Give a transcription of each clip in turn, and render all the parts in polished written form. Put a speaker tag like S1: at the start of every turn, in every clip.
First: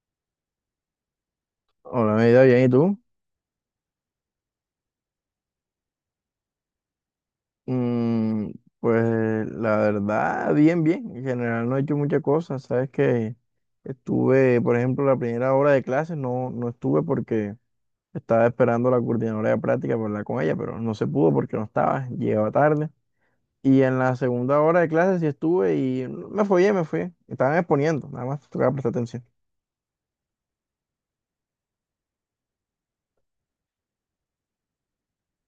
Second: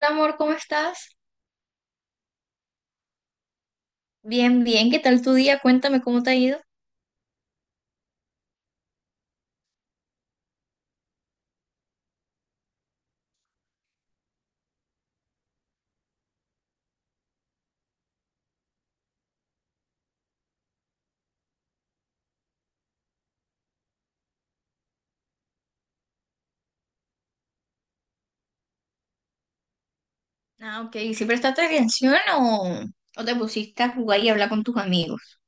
S1: Amor, ¿cómo estás?
S2: Hola, mi vida, bien, ¿y tú?
S1: Bien, bien, ¿qué tal tu día? Cuéntame cómo te ha ido.
S2: Mm, pues la verdad, bien, bien. En general no he hecho muchas cosas. Sabes que estuve, por ejemplo, la primera hora de clases no, no estuve porque estaba esperando a la coordinadora de práctica para hablar con ella, pero no se pudo porque no estaba, llegaba tarde. Y en la segunda hora de clases sí estuve y me fui. Estaban exponiendo, nada más tocaba prestar atención.
S1: Ah, ok, ¿sí prestaste atención o te pusiste a jugar y hablar con tus amigos?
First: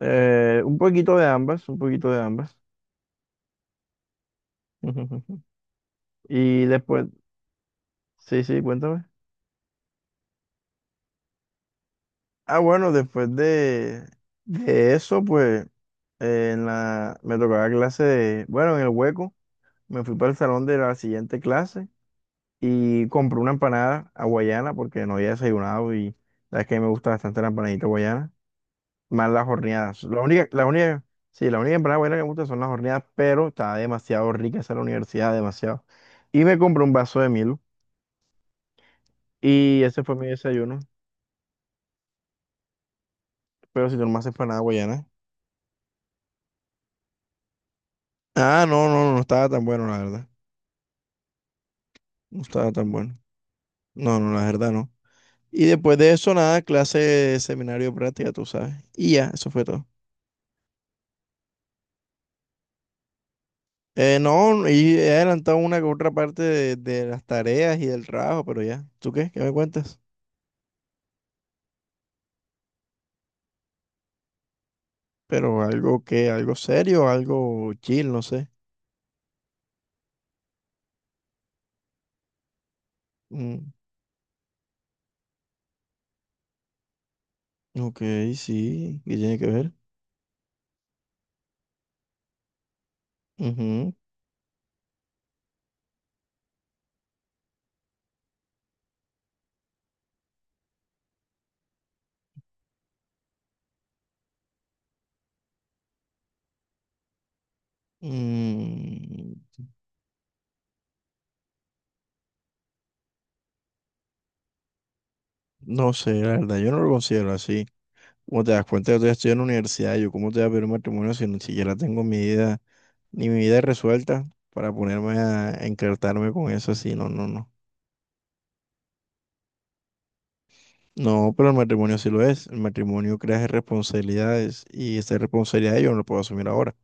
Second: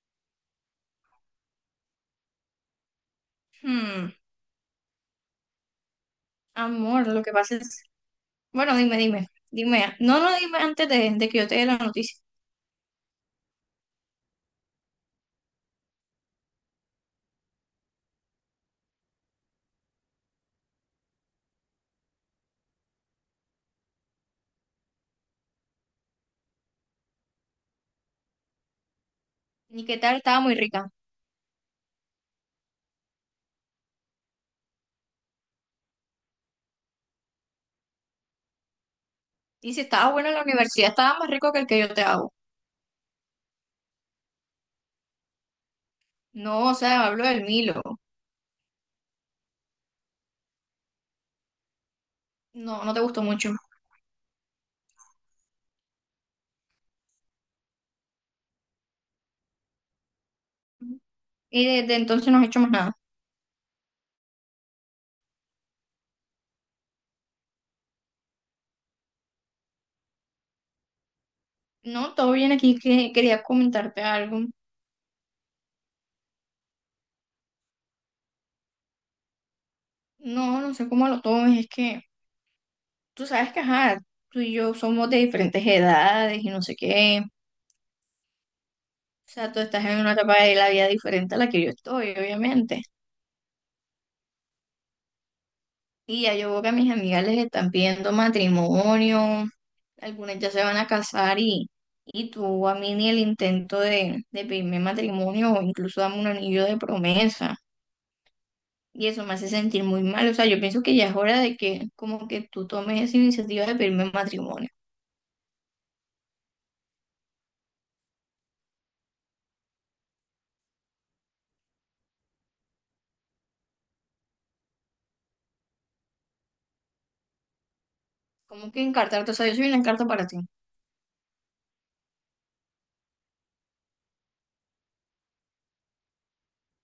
S2: Un poquito de ambas, un poquito de ambas.
S1: Hmm.
S2: Y después,
S1: Amor, lo que pasa es.
S2: sí, sí,
S1: Bueno, dime,
S2: cuéntame.
S1: dime, dime. No, no, dime antes de que yo te dé la noticia.
S2: Ah, bueno, después de eso, pues en la, me tocaba clase bueno, en el hueco, me fui para el salón de la siguiente clase y compré una empanada hawaiana porque no había desayunado y la verdad es que me gusta bastante la empanadita hawaiana, más las
S1: Ni qué
S2: horneadas.
S1: tal, estaba muy rica.
S2: Sí, la única empanada hawaiana que me gusta son las horneadas, pero estaba demasiado rica esa en la universidad, demasiado. Y me compré un vaso de Milo
S1: Y si
S2: y ese
S1: estaba
S2: fue mi
S1: bueno en la
S2: desayuno,
S1: universidad, estaba más rico que el que yo te hago.
S2: pero si tú no me haces empanada hawaiana.
S1: No, o sea, hablo del Milo.
S2: Ah, no, no, no no estaba tan bueno, la verdad. No estaba
S1: No,
S2: tan
S1: no te
S2: bueno.
S1: gustó mucho.
S2: No, no, la verdad no. Y después de eso, nada, clase, seminario, práctica, tú sabes. Y ya, eso fue todo.
S1: Y desde entonces no has hecho más nada.
S2: No, y he adelantado una que otra parte de las tareas y del trabajo, pero ya. ¿Tú qué? ¿Qué me cuentas?
S1: No, todo bien aquí, que quería comentarte algo.
S2: Pero algo serio, algo chill, no sé.
S1: No, no sé cómo lo tomes, es que. Tú sabes que,
S2: Mm,
S1: ajá, tú y yo somos de diferentes edades y no sé qué.
S2: ok, sí, ¿qué
S1: O
S2: tiene que
S1: sea, tú
S2: ver?
S1: estás en una etapa de la vida diferente a la que yo estoy, obviamente.
S2: Ujú.
S1: Y ya yo veo que a mis amigas les están pidiendo matrimonio, algunas ya se van a casar y tú a mí ni el intento de pedirme matrimonio o incluso dame un anillo de promesa. Y eso
S2: Mm,
S1: me hace sentir muy mal. O sea, yo pienso que ya es hora de que como que tú tomes esa iniciativa de pedirme matrimonio.
S2: no sé, la verdad, yo no lo considero así. Como te das cuenta, yo todavía estoy en la universidad, yo cómo te voy a pedir un matrimonio si ni siquiera tengo mi vida ni mi vida es resuelta para ponerme a encartarme con eso así, no, no, no.
S1: Como que encartarte, o sea, yo soy una encarta para ti.
S2: No, pero el matrimonio sí lo es. El matrimonio crea responsabilidades y esa responsabilidad yo no la puedo asumir ahora.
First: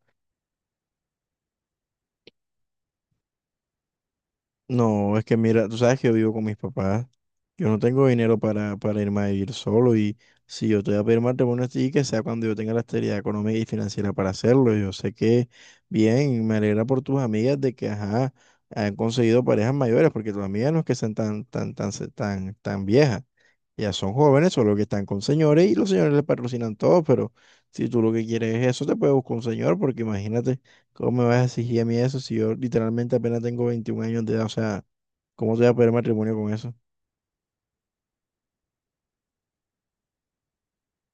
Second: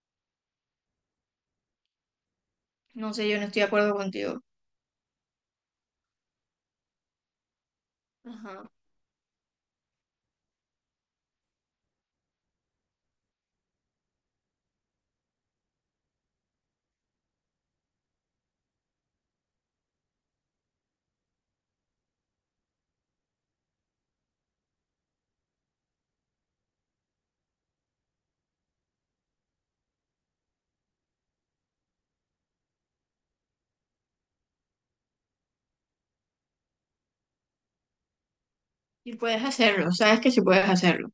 S1: No sé, yo no estoy de acuerdo contigo.
S2: No, es que mira, tú sabes que yo vivo con mis papás. Yo no tengo dinero
S1: Ajá.
S2: para irme a vivir solo y si yo te voy a pedir matrimonio a ti, que sea cuando yo tenga la estabilidad económica y financiera para hacerlo. Yo sé que bien, me alegra por tus amigas de que, ajá, han conseguido parejas mayores, porque tus amigas no es que sean tan viejas. Ya son jóvenes, solo que están con señores y los señores les patrocinan todo, pero si tú lo que quieres es eso, te puedes buscar un señor, porque imagínate, ¿cómo me vas a exigir a mí eso si yo literalmente apenas tengo 21 años de edad? O sea, ¿cómo te voy a pedir matrimonio con eso?
S1: Y puedes hacerlo, sabes que sí puedes hacerlo.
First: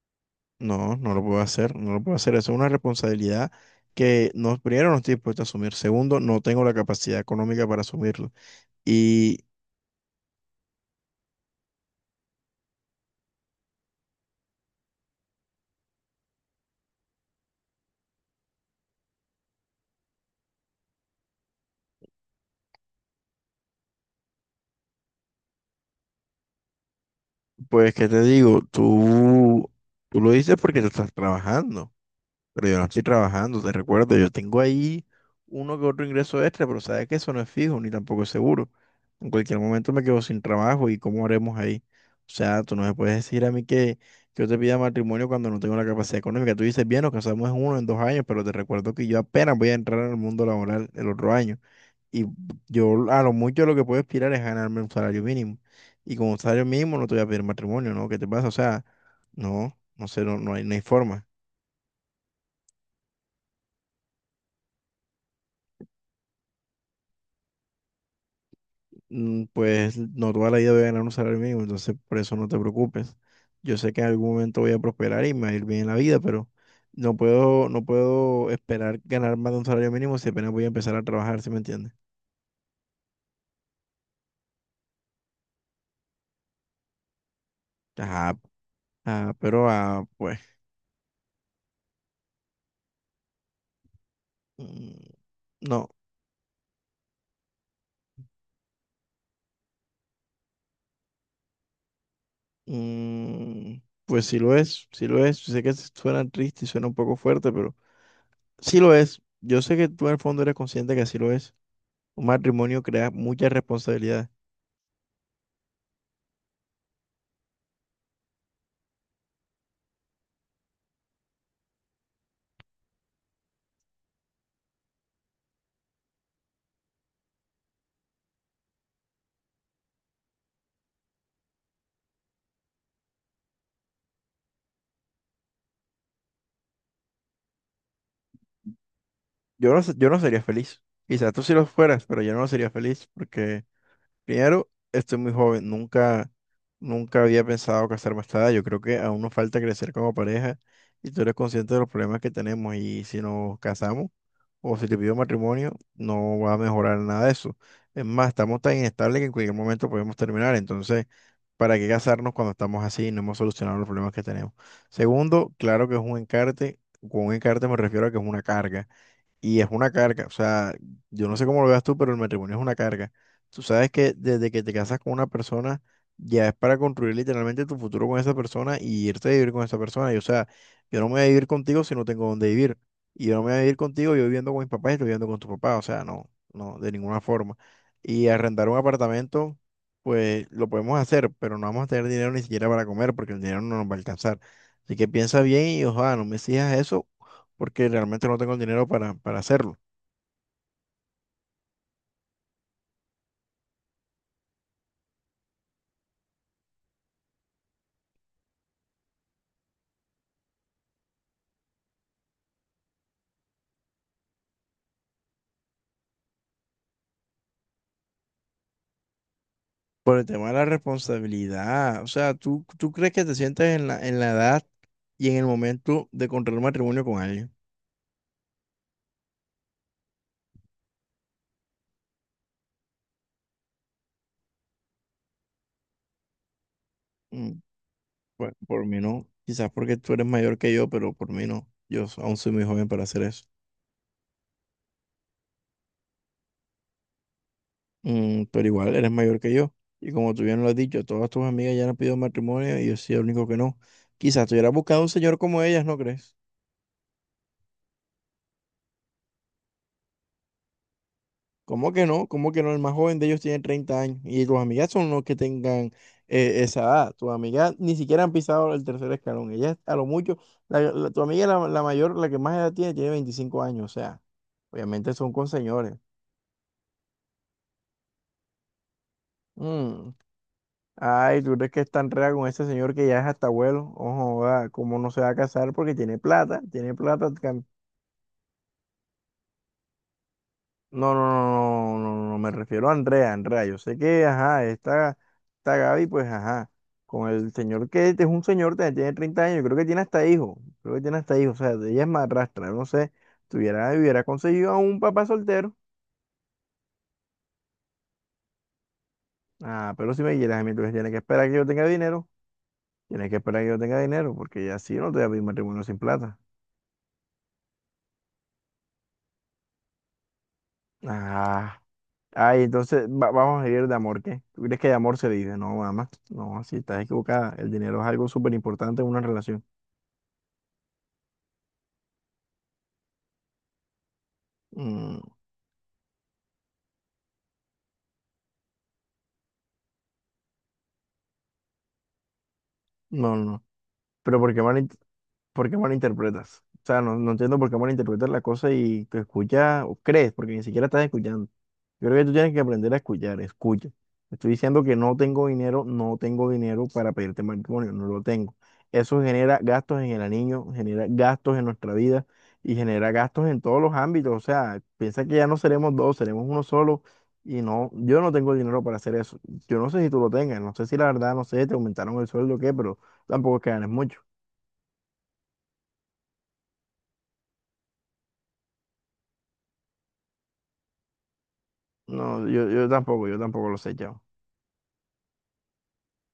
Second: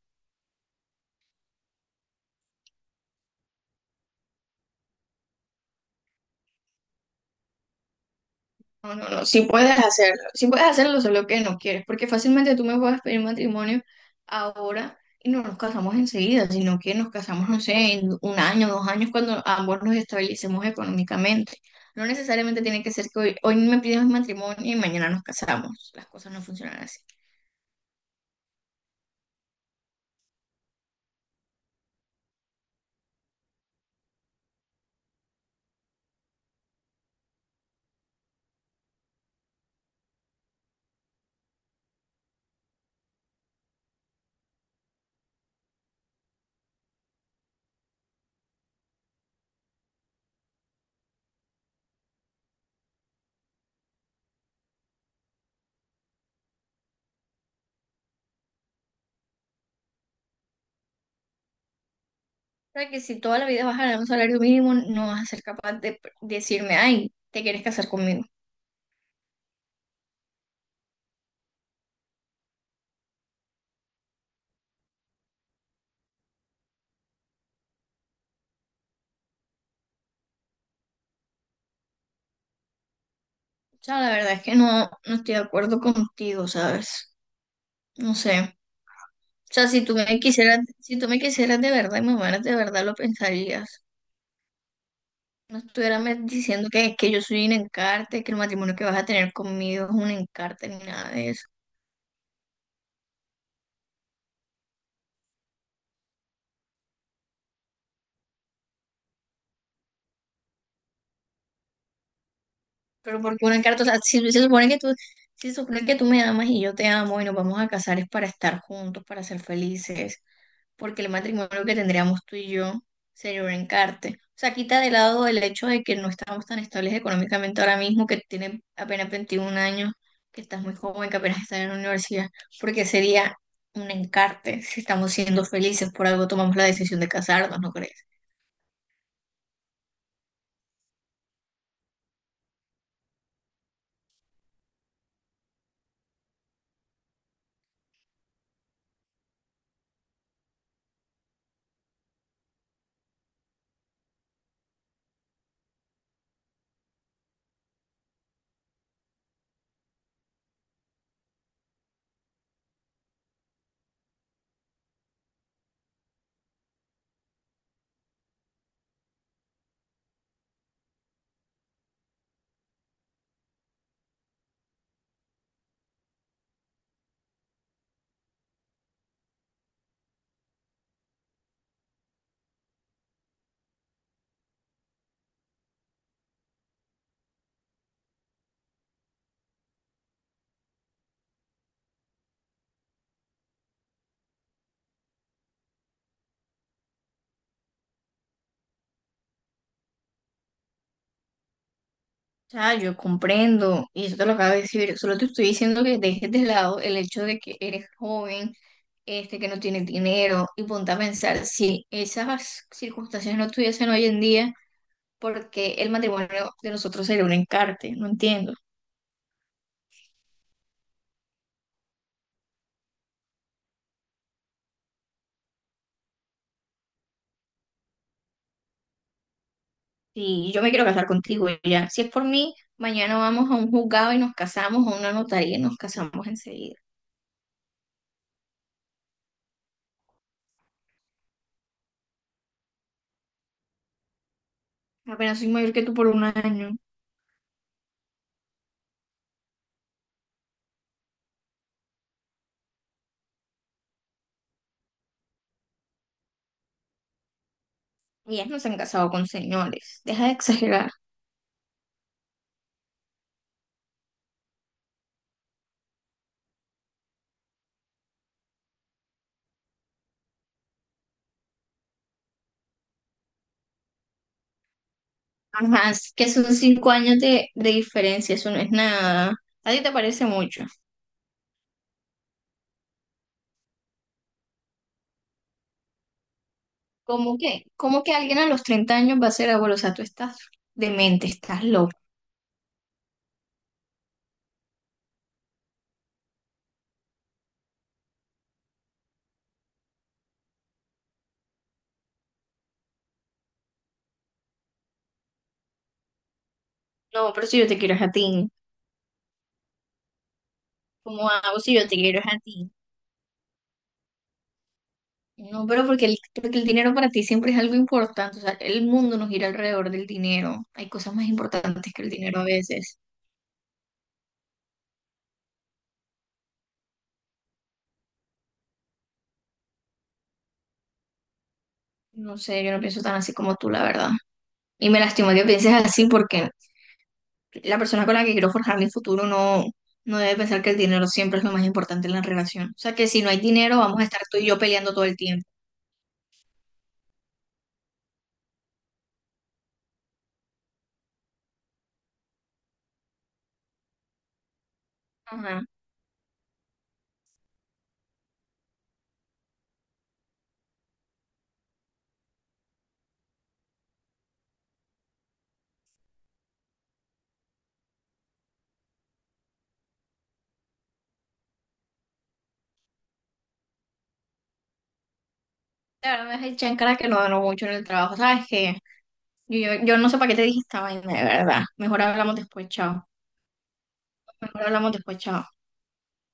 S2: No, no lo puedo hacer, no lo puedo hacer. Eso es una responsabilidad que no, primero no estoy dispuesto a asumir, segundo, no tengo la capacidad económica para asumirlo.
S1: No, no, no,
S2: Y
S1: sí puedes hacerlo. Sí puedes hacerlo, solo que no quieres, porque fácilmente tú me puedes pedir matrimonio ahora y no nos casamos enseguida, sino que nos casamos, no sé, en un año, dos años, cuando ambos nos estabilicemos económicamente. No necesariamente tiene que ser que hoy me pidas matrimonio y mañana nos casamos. Las cosas no funcionan así.
S2: pues, ¿qué te digo? Tú lo dices porque tú estás trabajando. Pero yo no estoy trabajando, te recuerdo, yo tengo ahí uno que otro ingreso extra, pero sabes que eso no es fijo ni tampoco es seguro. En cualquier momento me quedo sin trabajo y ¿cómo haremos ahí? O sea, tú no me puedes decir a mí que yo te pida matrimonio cuando no tengo la capacidad económica. Tú dices, bien, nos casamos en dos años, pero te recuerdo que yo apenas voy a entrar al mundo laboral el otro año. Y yo a lo mucho lo que puedo aspirar es ganarme un salario mínimo. Y con un salario mínimo no te voy a pedir matrimonio, ¿no? ¿Qué te pasa? O sea, no, no sé, no, no hay, no hay forma.
S1: O sea, que si toda la vida vas a ganar un salario mínimo, no vas a ser capaz de decirme, ay, ¿te quieres casar conmigo?
S2: Pues no toda la vida voy a ganar un salario mínimo, entonces por eso no te preocupes. Yo sé que en algún momento voy a prosperar y me va a ir bien en la vida, pero no puedo, no puedo esperar ganar más de un salario mínimo si apenas voy a empezar a trabajar, ¿sí me entiendes?
S1: Sea, la verdad es que no, no estoy de acuerdo contigo, ¿sabes? No
S2: Ajá,
S1: sé.
S2: ah,
S1: O sea,
S2: pero ah, pues
S1: si tú me quisieras de verdad y me amaras de verdad, lo pensarías.
S2: mm,
S1: No
S2: no,
S1: estuvieras diciendo que yo soy un encarte, que el matrimonio que vas a tener conmigo es un encarte ni nada de eso.
S2: mm, pues sí lo es, sí lo es. Sé que suena triste y suena un poco fuerte, pero sí lo es. Yo sé que tú en el fondo eres consciente que así lo es. Un matrimonio crea
S1: Pero porque
S2: muchas
S1: una carta, o sea, si
S2: responsabilidades.
S1: si se supone que tú, si se supone que tú me amas y yo te amo y nos vamos a casar es para estar juntos, para ser felices, porque el matrimonio que tendríamos tú y yo sería un encarte. O sea, quita de lado el hecho de que no estamos tan estables económicamente ahora mismo, que tienes apenas 21 años, que estás muy joven, que apenas estás en la universidad, porque sería un encarte si estamos siendo felices, por algo tomamos la decisión de casarnos, ¿no crees?
S2: Yo no, yo no sería feliz. Quizás tú sí lo fueras, pero yo no sería feliz porque, primero, estoy muy joven. Nunca, nunca había pensado casarme a esta edad. Yo creo que aún nos falta crecer como pareja y tú eres consciente de los problemas que tenemos. Y si nos casamos o si te pido matrimonio, no va a mejorar nada de eso. Es más, estamos tan inestables que en cualquier momento podemos terminar. Entonces, ¿para qué casarnos cuando estamos así y no hemos solucionado los problemas que tenemos? Segundo, claro que es un encarte. Con un encarte me refiero a que es una carga. Y es una carga, o sea, yo no sé cómo lo veas tú, pero el matrimonio es una carga. Tú sabes que desde que te casas con una persona, ya es para construir literalmente tu futuro con esa persona y irte a vivir con esa persona. Y o sea, yo no me voy a vivir contigo si no tengo dónde vivir. Y yo no me voy a vivir contigo, yo viviendo con mis papás y tú viviendo con tu papá. O sea, no, no, de ninguna forma. Y arrendar un apartamento, pues lo podemos hacer, pero no vamos a tener dinero ni siquiera para comer porque el dinero no nos va a alcanzar. Así que piensa bien y ojalá no me exijas eso porque realmente no tengo el dinero para hacerlo.
S1: Sea, yo comprendo, y eso te lo acabo de decir, solo te estoy diciendo que dejes de lado el hecho de que eres joven, este, que no tienes dinero, y ponte a pensar, si esas circunstancias no estuviesen hoy en día, ¿porque el matrimonio de nosotros sería un encarte? No entiendo.
S2: Por el tema de la responsabilidad, o sea, ¿tú crees que te sientes en la, edad y en el momento de contraer matrimonio con alguien?
S1: Si yo me quiero casar contigo y ya, si es por mí, mañana vamos a un juzgado y nos casamos, a una notaría y nos casamos enseguida.
S2: Mm, Pues por mí no, quizás porque tú eres mayor que yo, pero por mí no. Yo aún soy muy joven para hacer eso.
S1: Apenas soy mayor que tú por un año,
S2: Pero igual eres mayor que yo. Y como tú bien lo has dicho, todas tus amigas ya han pedido matrimonio y yo soy el único que no. Quizás tú hubieras buscado un señor como ellas, ¿no crees?
S1: y ellas no se han casado con señores, deja de exagerar.
S2: ¿Cómo que no? ¿Cómo que no? El más joven de ellos tiene 30 años y tus amigas son los que tengan esa edad. Tus amigas ni siquiera han pisado el tercer escalón. Ellas a lo mucho, tu amiga la mayor, la que más edad tiene, tiene 25 años. O sea, obviamente son con
S1: Ajá,
S2: señores.
S1: es que son 5 años de diferencia, eso no es nada. ¿A ti te
S2: Mm.
S1: parece mucho?
S2: Ay, ¿tú crees que es tan rea con ese señor que ya es hasta abuelo? Ojo, ah, ¿cómo no se va a casar? Porque tiene plata, tiene plata.
S1: ¿Cómo que alguien a los 30 años va a ser abuelo? O sea, tú estás
S2: No, no,
S1: demente, estás loco.
S2: no, no, no, no, me refiero a Andrea, Andrea, yo sé que, ajá, esta Gaby, pues, ajá, con el señor que es un señor, tiene 30 años, creo que tiene hasta hijo, creo que tiene hasta hijo, o sea, ella es madrastra, no sé, tuviera, hubiera conseguido a un papá soltero,
S1: No, pero si yo te quiero es a ti.
S2: ah, pero si me quieres a mí, entonces tienes que
S1: ¿Cómo
S2: esperar que
S1: hago
S2: yo
S1: si
S2: tenga
S1: yo te quiero es
S2: dinero,
S1: a ti?
S2: tienes que esperar que yo tenga dinero, porque ya sí, yo no te voy a pedir
S1: No,
S2: matrimonio
S1: pero
S2: sin
S1: porque el,
S2: plata,
S1: porque el dinero para ti siempre es algo importante. O sea, el mundo nos gira alrededor del dinero. Hay cosas más
S2: ah,
S1: importantes que el dinero a
S2: ay,
S1: veces.
S2: entonces, vamos a ir de amor, ¿qué? ¿Tú crees que de amor se vive? No, mamá, no, así estás equivocada, el dinero es algo súper importante en una relación.
S1: No sé, yo no pienso tan así como tú, la verdad. Y me
S2: Mm,
S1: lastima que pienses así porque la persona con la que quiero forjar mi futuro no, no debe pensar que el dinero siempre es lo más importante en la relación. O sea, que si no
S2: no,
S1: hay
S2: no.
S1: dinero, vamos a estar tú
S2: Pero
S1: y yo peleando todo el tiempo.
S2: por qué malinterpretas? O sea, no, no entiendo por qué malinterpretas la cosa y te escuchas o crees, porque ni siquiera estás escuchando. Yo creo que tú tienes que aprender a escuchar, escucha. Te estoy diciendo que no tengo
S1: Ajá.
S2: dinero, no tengo dinero para pedirte matrimonio, no lo tengo. Eso genera gastos en el anillo, genera gastos en nuestra vida y genera gastos en todos los ámbitos. O sea, piensa que ya no seremos dos, seremos uno solo y no, yo no tengo el dinero para hacer eso. Yo no sé si tú lo tengas, no sé si la verdad, no sé, te aumentaron el sueldo o qué, pero tampoco es que ganes mucho.
S1: Claro, me dejé echar en cara que no ganó mucho en el trabajo. ¿Sabes que? Yo no sé para qué te dije esta vaina, de verdad. Mejor hablamos
S2: No,
S1: después,
S2: yo
S1: chao.
S2: tampoco, yo tampoco lo sé, chao.
S1: Mejor hablamos después, chao.